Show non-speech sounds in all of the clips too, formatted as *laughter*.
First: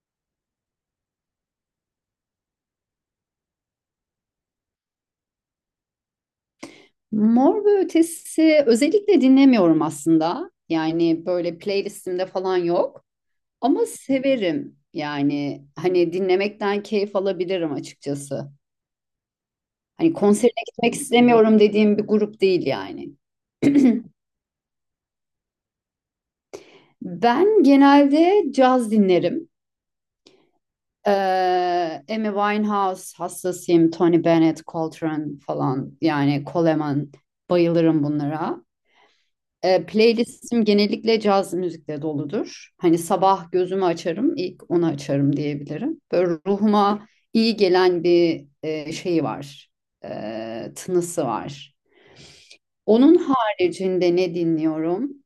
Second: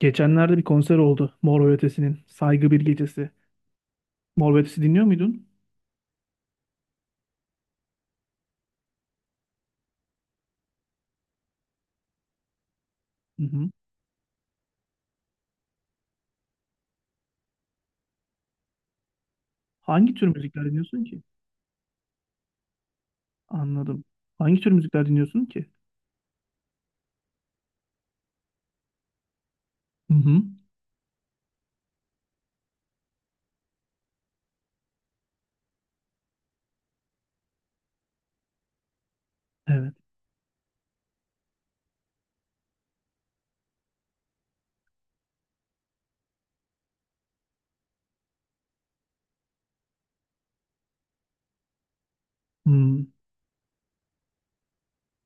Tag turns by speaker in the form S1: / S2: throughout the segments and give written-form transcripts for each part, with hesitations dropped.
S1: Geçenlerde bir konser oldu Mor ve Ötesi'nin. Saygı Bir Gecesi. Mor ve Ötesi dinliyor muydun?
S2: Mor ve Ötesi özellikle dinlemiyorum aslında. Böyle playlistimde falan yok.
S1: Hı hı.
S2: Ama severim. Hani dinlemekten keyif alabilirim açıkçası. Hani
S1: Hangi tür
S2: konserine
S1: müzikler
S2: gitmek
S1: dinliyorsun ki?
S2: istemiyorum dediğim bir grup değil yani.
S1: Anladım.
S2: *clears throat*
S1: Hangi tür müzikler dinliyorsun ki?
S2: Ben genelde caz dinlerim.
S1: Hı hı.
S2: Ee, Amy Winehouse hastasıyım. Tony Bennett, Coltrane falan yani Coleman bayılırım bunlara.
S1: Evet.
S2: Playlistim genellikle caz müzikle doludur. Hani sabah gözümü açarım, ilk onu açarım diyebilirim. Böyle ruhuma iyi gelen bir şeyi var, tınısı var.
S1: Hmm.
S2: Onun haricinde ne dinliyorum?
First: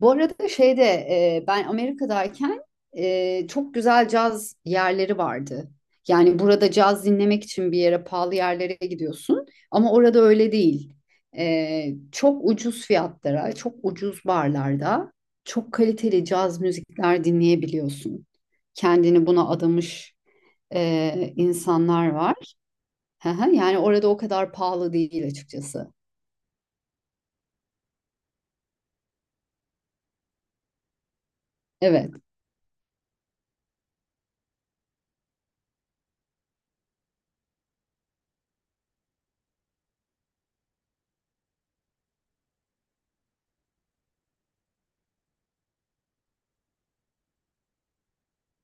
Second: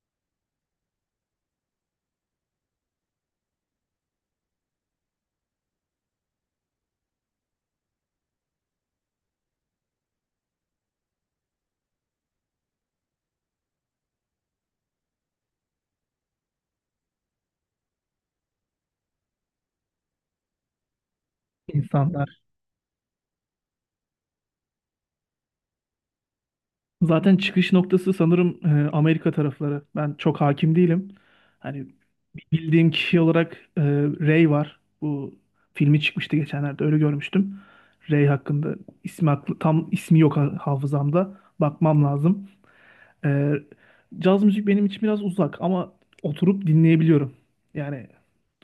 S2: Bu arada ben Amerika'dayken çok güzel caz yerleri vardı. Yani burada caz dinlemek için bir yere pahalı yerlere gidiyorsun ama orada öyle değil. Çok ucuz fiyatlara, çok ucuz barlarda çok kaliteli caz müzikler dinleyebiliyorsun. Kendini buna adamış insanlar var.
S1: İnsanlar.
S2: Hı hı, yani orada o kadar pahalı değil açıkçası.
S1: Zaten çıkış noktası sanırım Amerika tarafları. Ben çok hakim değilim. Hani
S2: Evet,
S1: bildiğim kişi olarak Ray var. Bu filmi çıkmıştı geçenlerde öyle görmüştüm. Ray hakkında ismi aklı, tam ismi yok hafızamda. Bakmam lazım. Ee, Caz müzik benim için biraz uzak ama oturup dinleyebiliyorum. Yani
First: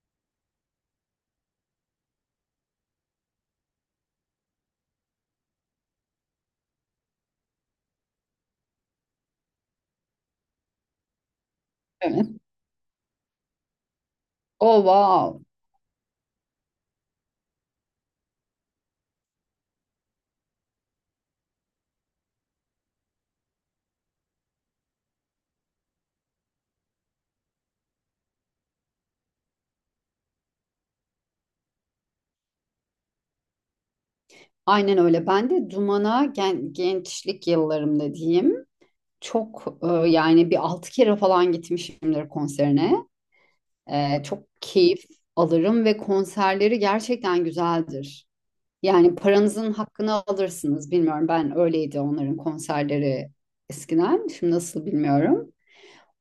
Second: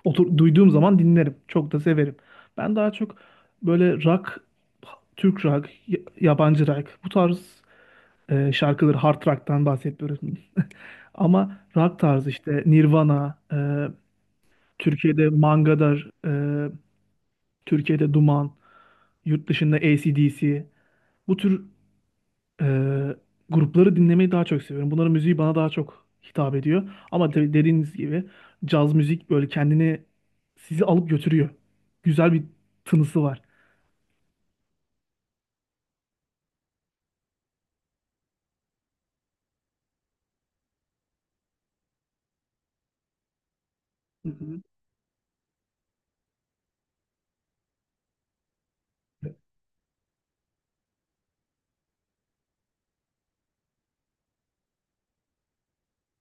S1: otur, duyduğum zaman dinlerim. Çok da severim. Ben daha çok böyle rock, Türk rock, yabancı rock bu tarz şarkıları hard rock'tan bahsetmiyoruz. Ama rock
S2: evet.
S1: tarzı işte Nirvana,
S2: Oh
S1: Türkiye'de
S2: wow.
S1: Mangadar, Türkiye'de Duman, yurt dışında AC/DC bu tür Ee, grupları dinlemeyi daha çok seviyorum. Bunların müziği bana daha çok hitap ediyor. Ama tabii dediğiniz gibi caz müzik böyle kendini sizi alıp götürüyor. Güzel bir tınısı var.
S2: Aynen öyle. Ben de Duman'a gençlik yıllarımda diyeyim. Çok yani bir altı kere falan gitmişimdir konserine.
S1: Hı
S2: Çok
S1: hı.
S2: keyif alırım ve konserleri gerçekten güzeldir. Yani paranızın hakkını alırsınız. Bilmiyorum ben öyleydi onların konserleri eskiden. Şimdi nasıl bilmiyorum.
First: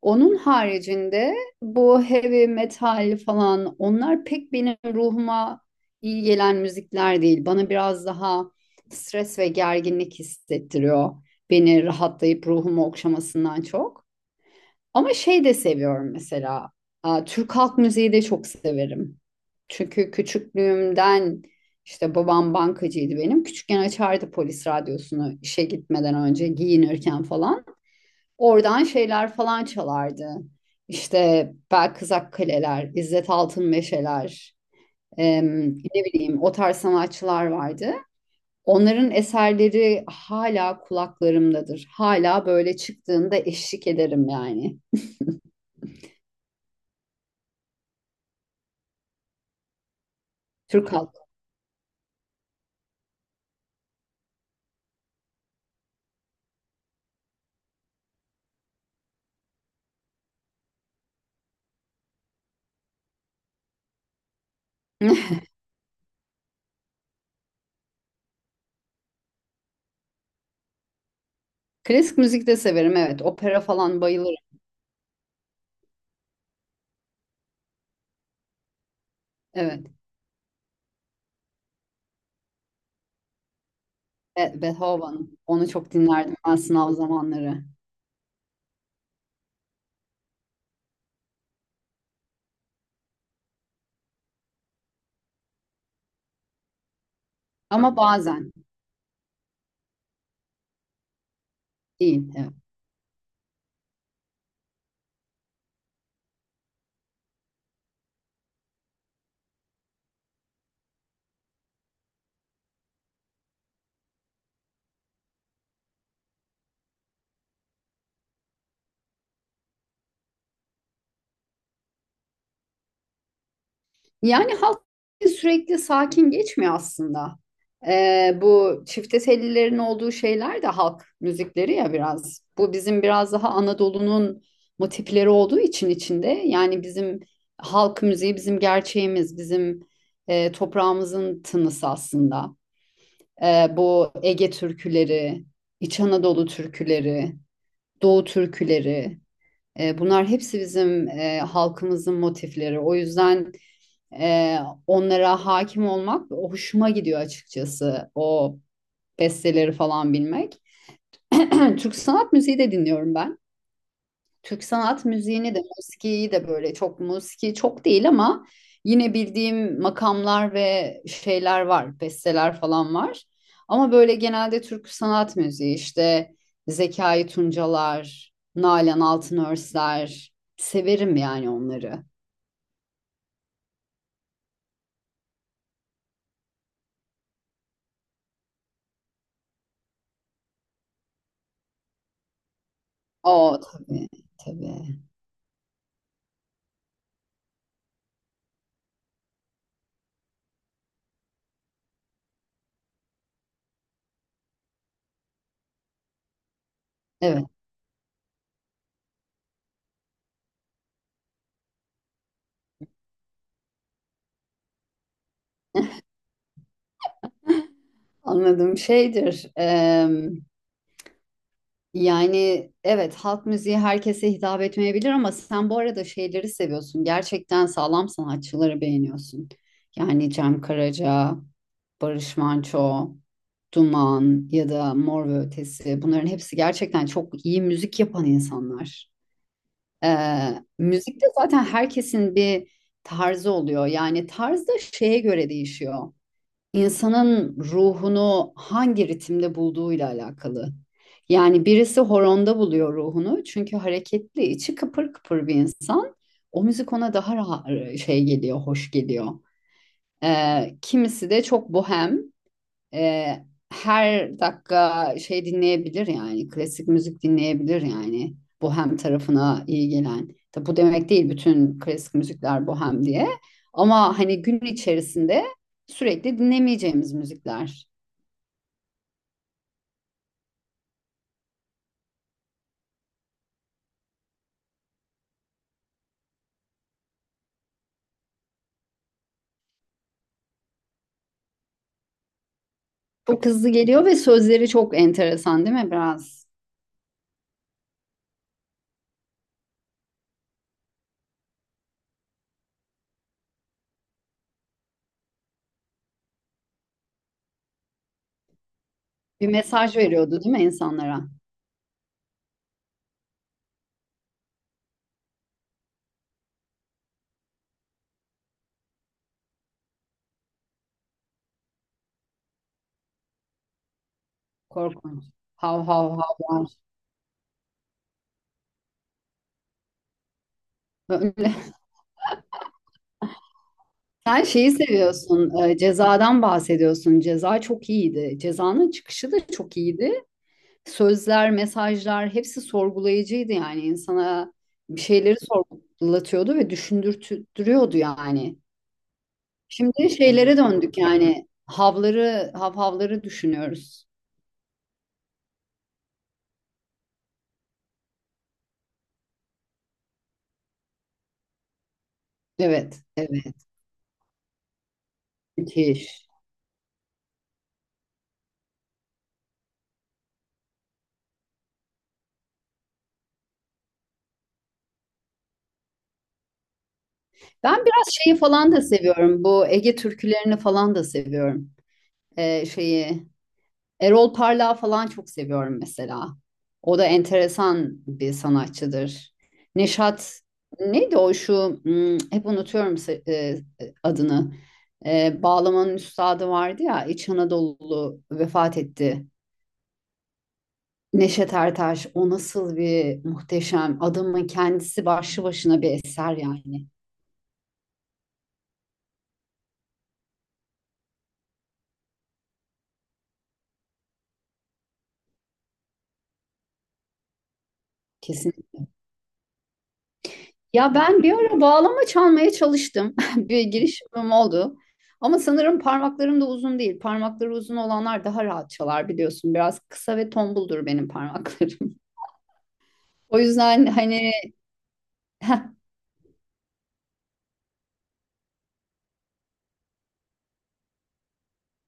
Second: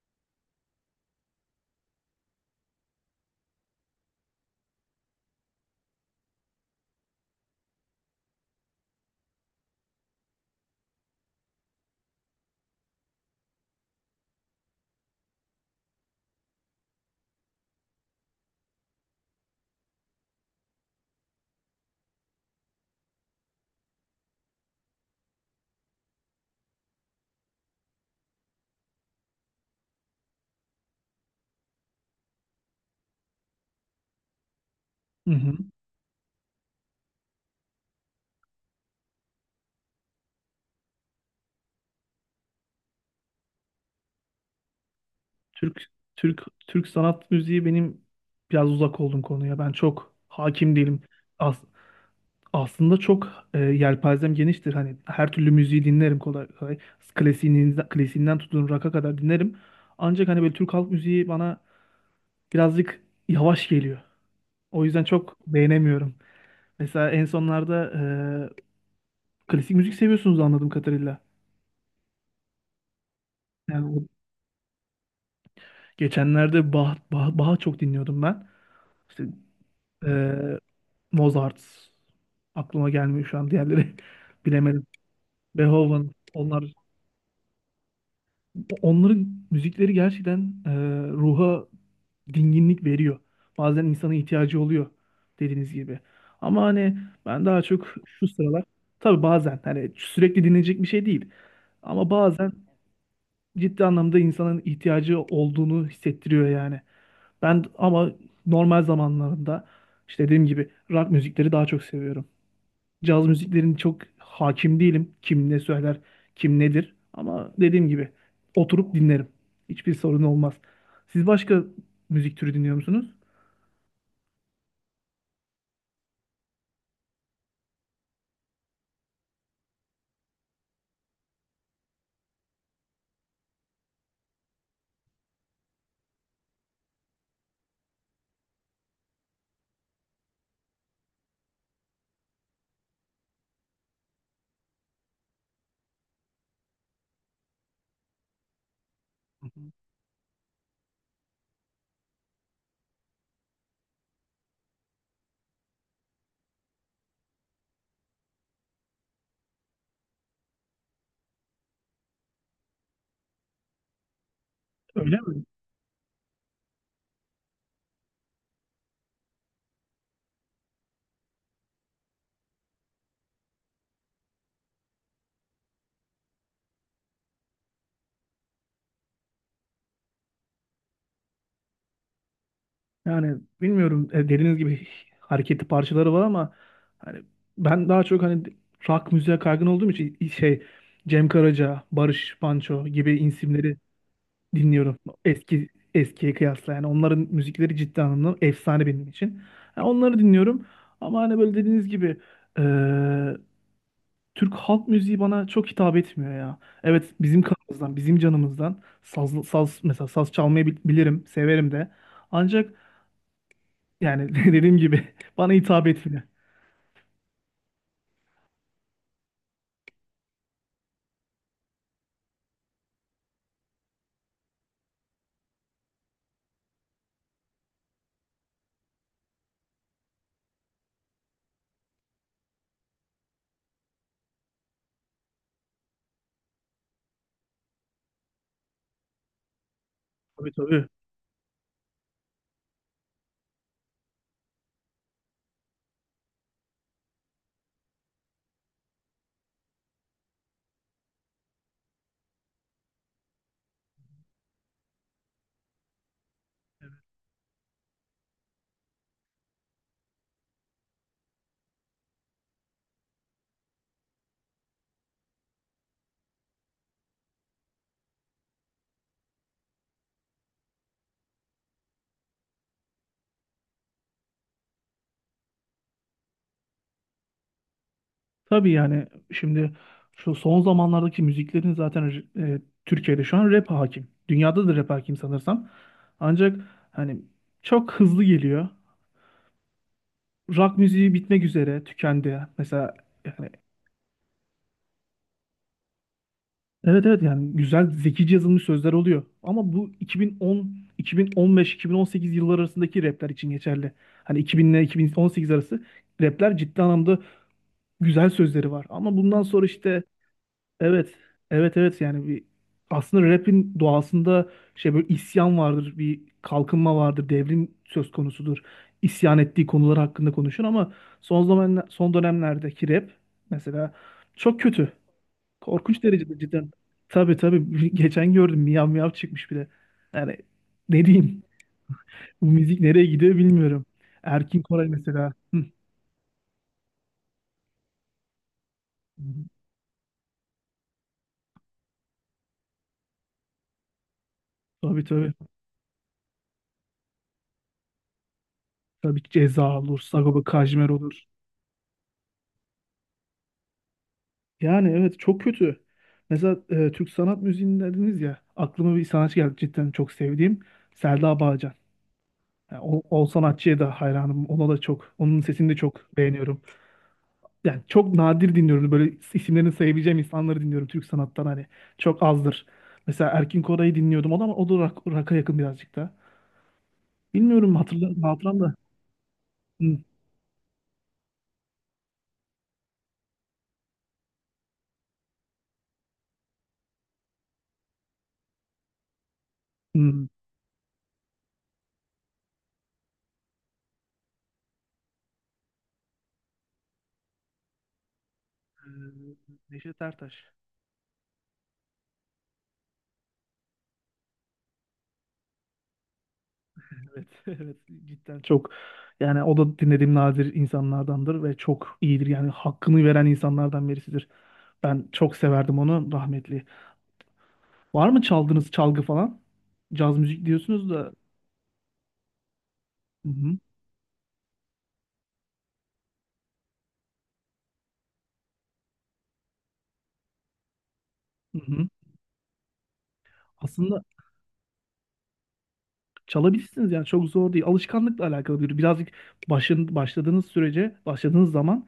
S2: Onun haricinde bu heavy metal falan onlar pek benim ruhuma iyi gelen müzikler değil. Bana biraz daha stres ve gerginlik hissettiriyor. Beni rahatlayıp ruhumu okşamasından çok. Ama şey de seviyorum mesela. Aa, Türk halk müziği de çok severim. Çünkü küçüklüğümden işte babam bankacıydı benim. Küçükken açardı polis radyosunu işe gitmeden önce giyinirken falan. Oradan şeyler falan çalardı. İşte Belkızak Kaleler, İzzet Altın Meşeler,
S1: Hı hı.
S2: ne bileyim o tarz sanatçılar vardı. Onların eserleri hala kulaklarımdadır. Hala böyle çıktığında eşlik ederim yani.
S1: Türk Türk Türk sanat müziği benim biraz uzak olduğum konuya. Ben çok hakim
S2: Türk
S1: değilim.
S2: halk.
S1: As- aslında çok yelpazem geniştir. Hani her türlü müziği dinlerim kolay kolay. Klasiğinden tutun rock'a kadar dinlerim. Ancak hani böyle Türk halk müziği bana birazcık yavaş geliyor. O yüzden çok
S2: *laughs*
S1: beğenemiyorum. Mesela en sonlarda klasik müzik seviyorsunuz anladığım kadarıyla.
S2: Klasik müzik de severim, evet. Opera
S1: Yani
S2: falan bayılırım.
S1: geçenlerde Bach'ı çok dinliyordum ben. İşte
S2: Evet.
S1: e, Mozart aklıma gelmiyor şu an diğerleri *laughs* bilemedim.
S2: Beethoven. Onu çok
S1: Beethoven
S2: dinlerdim ben
S1: onlar
S2: sınav zamanları.
S1: Onların müzikleri gerçekten ruha dinginlik veriyor. Bazen insana ihtiyacı oluyor dediğiniz gibi. Ama hani ben daha çok
S2: Ama
S1: şu
S2: bazen
S1: sıralar tabii bazen hani sürekli dinlenecek bir şey değil. Ama
S2: değil. Evet.
S1: bazen ciddi anlamda insanın ihtiyacı olduğunu hissettiriyor yani. Ben ama normal zamanlarında işte dediğim gibi rock müzikleri daha çok seviyorum. Caz müziklerini çok hakim değilim. Kim ne söyler, kim nedir. Ama dediğim gibi oturup dinlerim. Hiçbir sorun olmaz. Siz başka müzik türü dinliyor musunuz?
S2: Yani halk sürekli sakin geçmiyor aslında. Bu çifte tellilerin olduğu şeyler de halk müzikleri ya biraz. Bu bizim biraz daha Anadolu'nun motifleri olduğu için içinde. Yani bizim halk müziği bizim gerçeğimiz, bizim toprağımızın tınısı aslında. Bu Ege türküleri, İç Anadolu türküleri, Doğu türküleri,
S1: Hı hı.
S2: bunlar hepsi bizim halkımızın motifleri. O yüzden... Ee, Onlara hakim olmak hoşuma gidiyor açıkçası. O besteleri falan bilmek. *clears throat* Türk sanat müziği de dinliyorum ben. Türk sanat
S1: Öyle mi?
S2: müziğini de, musikiyi de böyle çok musiki çok değil ama yine bildiğim makamlar ve şeyler var, besteler falan var. Ama böyle genelde Türk sanat müziği işte Zekai Tuncalar, Nalan Altınörsler severim yani onları.
S1: Yani bilmiyorum dediğiniz gibi hareketli parçaları var ama hani ben daha çok hani rock müziğe kaygın olduğum için şey Cem Karaca, Barış Manço gibi
S2: O
S1: isimleri
S2: tabii
S1: dinliyorum.
S2: tabii.
S1: Eski eskiye kıyasla yani onların müzikleri ciddi anlamda efsane benim için. Yani onları dinliyorum ama hani böyle dediğiniz gibi eee, Türk halk müziği bana çok hitap etmiyor ya. Evet bizim
S2: Evet.
S1: kanımızdan, bizim canımızdan saz, mesela saz çalmayı bilirim, severim de. Ancak yani *laughs* dediğim gibi bana hitap etmiyor.
S2: Anladığım şeydir. Yani evet halk müziği herkese hitap etmeyebilir ama sen bu arada şeyleri seviyorsun. Gerçekten sağlam sanatçıları beğeniyorsun. Yani Cem Karaca, Barış Manço, Duman ya da Mor ve Ötesi bunların hepsi gerçekten çok iyi müzik yapan insanlar.
S1: Tabii tabii.
S2: Müzikte zaten herkesin bir tarzı oluyor. Yani tarz da şeye göre değişiyor, insanın ruhunu hangi ritimde bulduğuyla alakalı. Yani birisi horonda buluyor ruhunu çünkü hareketli, içi kıpır kıpır bir insan. O müzik ona daha rahat şey geliyor, hoş geliyor. Kimisi de çok bohem e, her dakika şey dinleyebilir yani klasik müzik dinleyebilir yani bohem tarafına iyi gelen. Tabi bu demek değil bütün klasik müzikler bohem diye. Ama hani gün içerisinde sürekli dinlemeyeceğimiz müzikler.
S1: Tabii yani şimdi şu son zamanlardaki müziklerin zaten Türkiye'de şu an rap hakim. Dünyada da rap hakim sanırsam. Ancak hani çok hızlı geliyor. Rock müziği bitmek üzere, tükendi. Mesela
S2: Çok
S1: yani
S2: hızlı geliyor ve sözleri çok enteresan değil mi biraz?
S1: evet, yani güzel zekice yazılmış sözler oluyor. Ama bu 2010, 2015, 2018 yılları arasındaki rapler için geçerli. Hani 2000 ile 2018 arası rapler ciddi anlamda güzel sözleri var. Ama bundan
S2: Bir
S1: sonra
S2: mesaj
S1: işte
S2: veriyordu değil mi
S1: Evet.
S2: insanlara?
S1: Evet, yani bir aslında rap'in doğasında şey böyle isyan vardır, bir kalkınma vardır, devrim söz konusudur. İsyan ettiği konular hakkında konuşur ama son dönemlerdeki rap mesela çok kötü.
S2: Korkunç. Hav
S1: Korkunç
S2: hav
S1: derecede
S2: hav.
S1: cidden. Tabii tabii. *laughs* Geçen gördüm miyav miyav çıkmış bir de. Yani ne diyeyim?
S2: Böyle.
S1: Bu müzik nereye gidiyor bilmiyorum.
S2: Sen
S1: Erkin
S2: şeyi
S1: Koray mesela. Hı.
S2: seviyorsun, cezadan bahsediyorsun. Ceza çok iyiydi. Cezanın çıkışı da çok iyiydi. Sözler, mesajlar hepsi sorgulayıcıydı yani insana bir
S1: Tabii tabii.
S2: şeyleri sorgulatıyordu ve düşündürtüyordu yani.
S1: Tabii Ceza olur,
S2: Şimdi
S1: Sagopa
S2: şeylere
S1: Kajmer
S2: döndük
S1: olur.
S2: yani havları, havhavları düşünüyoruz.
S1: Yani evet çok kötü. Mesela Türk sanat müziğini dediniz ya aklıma bir sanatçı geldi cidden çok sevdiğim Selda Bağcan. Yani
S2: Evet,
S1: o
S2: evet.
S1: sanatçıya da hayranım. Ona da çok. Onun sesini de çok
S2: Müthiş.
S1: beğeniyorum. Yani çok nadir dinliyorum. Böyle isimlerini sayabileceğim insanları dinliyorum Türk sanattan hani. Çok azdır. Mesela Erkin Koray'ı dinliyordum. O da rock'a yakın birazcık da. Bilmiyorum
S2: Ben biraz
S1: hatırla,
S2: şeyi
S1: hatıram
S2: falan
S1: da.
S2: da seviyorum. Bu Ege
S1: Hı,
S2: türkülerini falan da seviyorum. Şeyi Erol Parlak'ı falan çok seviyorum mesela. O da enteresan bir sanatçıdır.
S1: hı.
S2: Neşat neydi o şu hmm, hep unutuyorum adını. Bağlamanın üstadı vardı ya İç Anadolu vefat etti.
S1: Ee, Neşet Ertaş.
S2: Neşet Ertaş, o nasıl bir muhteşem adamın kendisi, başlı başına bir eser yani.
S1: Evet, *laughs* evet cidden çok yani o da dinlediğim nadir insanlardandır ve çok iyidir yani hakkını veren insanlardan birisidir. Ben çok severdim onu rahmetli. Var mı
S2: Kesin.
S1: çaldığınız çalgı falan? Caz müzik diyorsunuz
S2: Ya
S1: da.
S2: ben bir ara bağlama çalmaya çalıştım.
S1: Hı
S2: *laughs*
S1: hı,
S2: Bir girişimim oldu. Ama sanırım parmaklarım da uzun değil. Parmakları uzun olanlar daha rahat çalar biliyorsun. Biraz kısa ve tombuldur benim
S1: hı hı.
S2: parmaklarım. *laughs* O yüzden
S1: Aslında
S2: hani *laughs*
S1: çalabilirsiniz yani çok zor değil. Alışkanlıkla alakalı bir birazcık başladığınız sürece başladığınız zaman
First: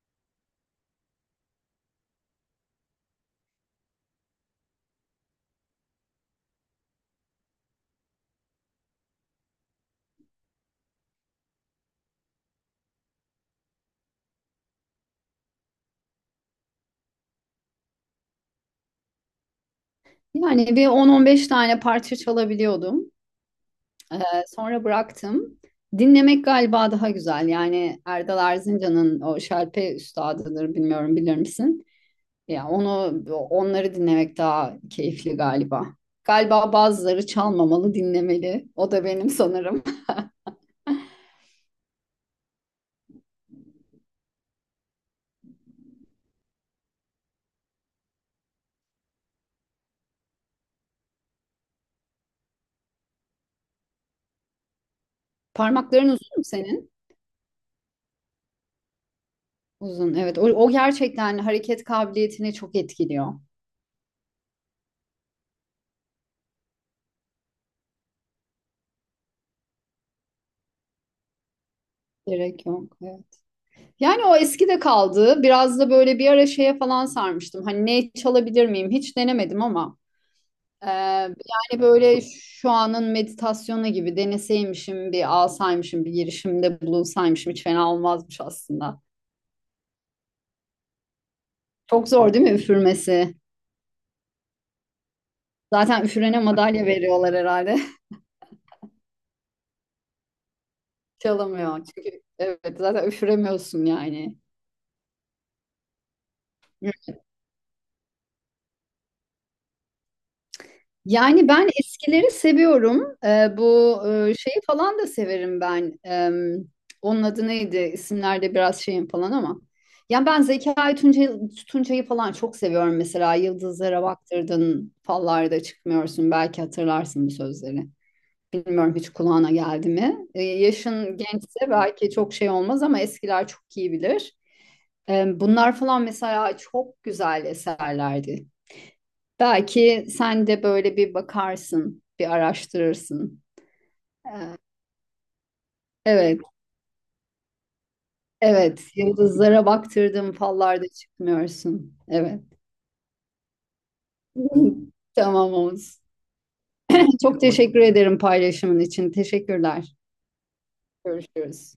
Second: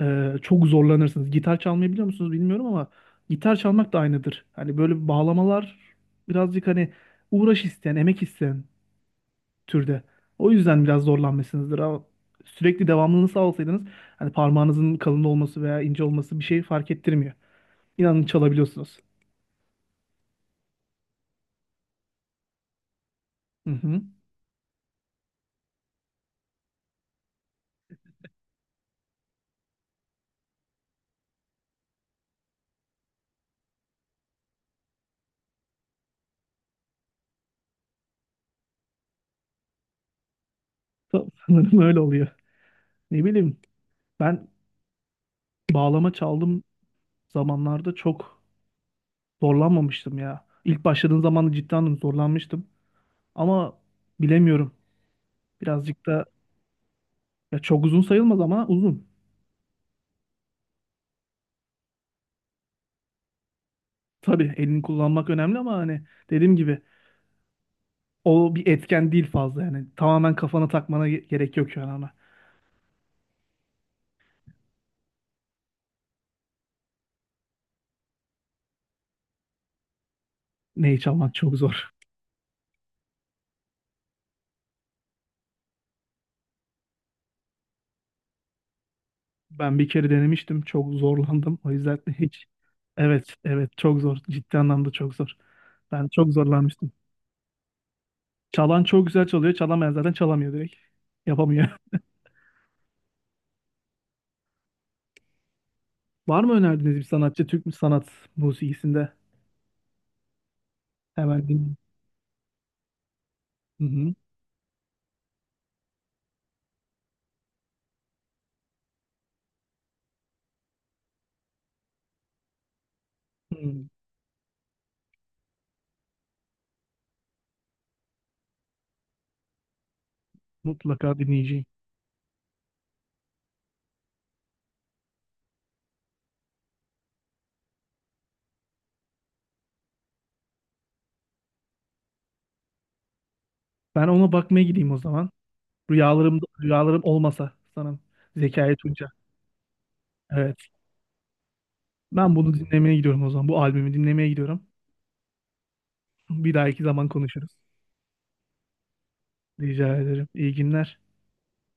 S1: çok zorlanırsınız. Gitar çalmayı biliyor musunuz bilmiyorum ama gitar çalmak da aynıdır. Hani böyle bağlamalar birazcık hani uğraş isteyen, emek isteyen türde. O yüzden biraz zorlanmışsınızdır ama sürekli devamlılığını sağlasaydınız hani parmağınızın kalın olması veya ince olması bir şey fark ettirmiyor. İnanın çalabiliyorsunuz.
S2: yani bir 10-15 tane parça çalabiliyordum.
S1: Hı hı.
S2: Ee, Sonra bıraktım. Dinlemek galiba daha güzel. Yani Erdal Erzincan'ın o şalpe üstadıdır, bilmiyorum bilir misin? Ya onu onları dinlemek daha keyifli galiba. Galiba bazıları çalmamalı, dinlemeli. O da benim sanırım.
S1: *laughs* Sanırım öyle oluyor. Ne bileyim ben bağlama çaldığım zamanlarda çok zorlanmamıştım ya. İlk başladığım zaman da cidden zorlanmıştım ama bilemiyorum.
S2: *laughs*
S1: Birazcık
S2: Parmakların
S1: da
S2: uzun mu senin?
S1: ya çok uzun sayılmaz ama uzun.
S2: Uzun. Evet. O gerçekten hareket kabiliyetini çok etkiliyor.
S1: Tabii elini kullanmak önemli ama hani dediğim gibi o bir etken değil fazla yani. Tamamen kafana takmana gerek yok yani ona.
S2: Gerek yok. Evet. Yani o eski de kaldı. Biraz da böyle bir ara şeye falan sarmıştım. Hani ne çalabilir miyim? Hiç denemedim ama.
S1: Neyi çalmak çok
S2: Yani
S1: zor.
S2: böyle şu anın meditasyonu gibi deneseymişim, bir alsaymışım, bir girişimde bulunsaymışım hiç fena olmazmış aslında.
S1: Ben bir kere denemiştim. Çok zorlandım. O yüzden *laughs*
S2: Çok
S1: de
S2: zor
S1: hiç.
S2: değil mi
S1: Evet,
S2: üfürmesi?
S1: evet çok zor. Ciddi anlamda çok zor.
S2: Zaten
S1: Ben çok
S2: üfürene madalya
S1: zorlanmıştım.
S2: veriyorlar herhalde.
S1: Çalan çok güzel çalıyor. Çalamayan zaten çalamıyor direkt.
S2: *laughs*
S1: Yapamıyor.
S2: Çalamıyor. Çünkü evet zaten üfüremiyorsun yani.
S1: *laughs* Var mı önerdiğiniz bir sanatçı Türk mü sanat musikisinde? Hemen
S2: Yani ben
S1: dinleyeyim.
S2: eskileri seviyorum.
S1: Hı hı.
S2: Şeyi falan da severim ben. Onun adı neydi? İsimlerde biraz şeyim falan ama. Yani ben Tuncay'ı falan çok seviyorum mesela.
S1: Hı.
S2: Yıldızlara baktırdın, fallarda çıkmıyorsun. Belki hatırlarsın bu sözleri. Bilmiyorum, hiç kulağına geldi mi? Yaşın
S1: Mutlaka dinleyeceğim.
S2: gençse belki çok şey olmaz ama eskiler çok iyi bilir. Bunlar falan mesela çok güzel eserlerdi. Belki sen de böyle bir bakarsın, bir araştırırsın.
S1: Ben ona
S2: Ee,
S1: bakmaya gideyim o zaman. Rüyalarım,
S2: evet,
S1: rüyalarım olmasa sanırım. Zekai
S2: evet.
S1: Tunca.
S2: Yıldızlara baktırdım,
S1: Evet.
S2: fallarda çıkmıyorsun.
S1: Ben
S2: Evet.
S1: bunu dinlemeye gidiyorum o zaman. Bu albümü dinlemeye gidiyorum.
S2: *laughs* Tamam Oğuz.
S1: Bir dahaki zaman
S2: Çok
S1: konuşuruz.
S2: teşekkür ederim paylaşımın için. Teşekkürler.
S1: Rica ederim. İyi günler.
S2: Görüşürüz.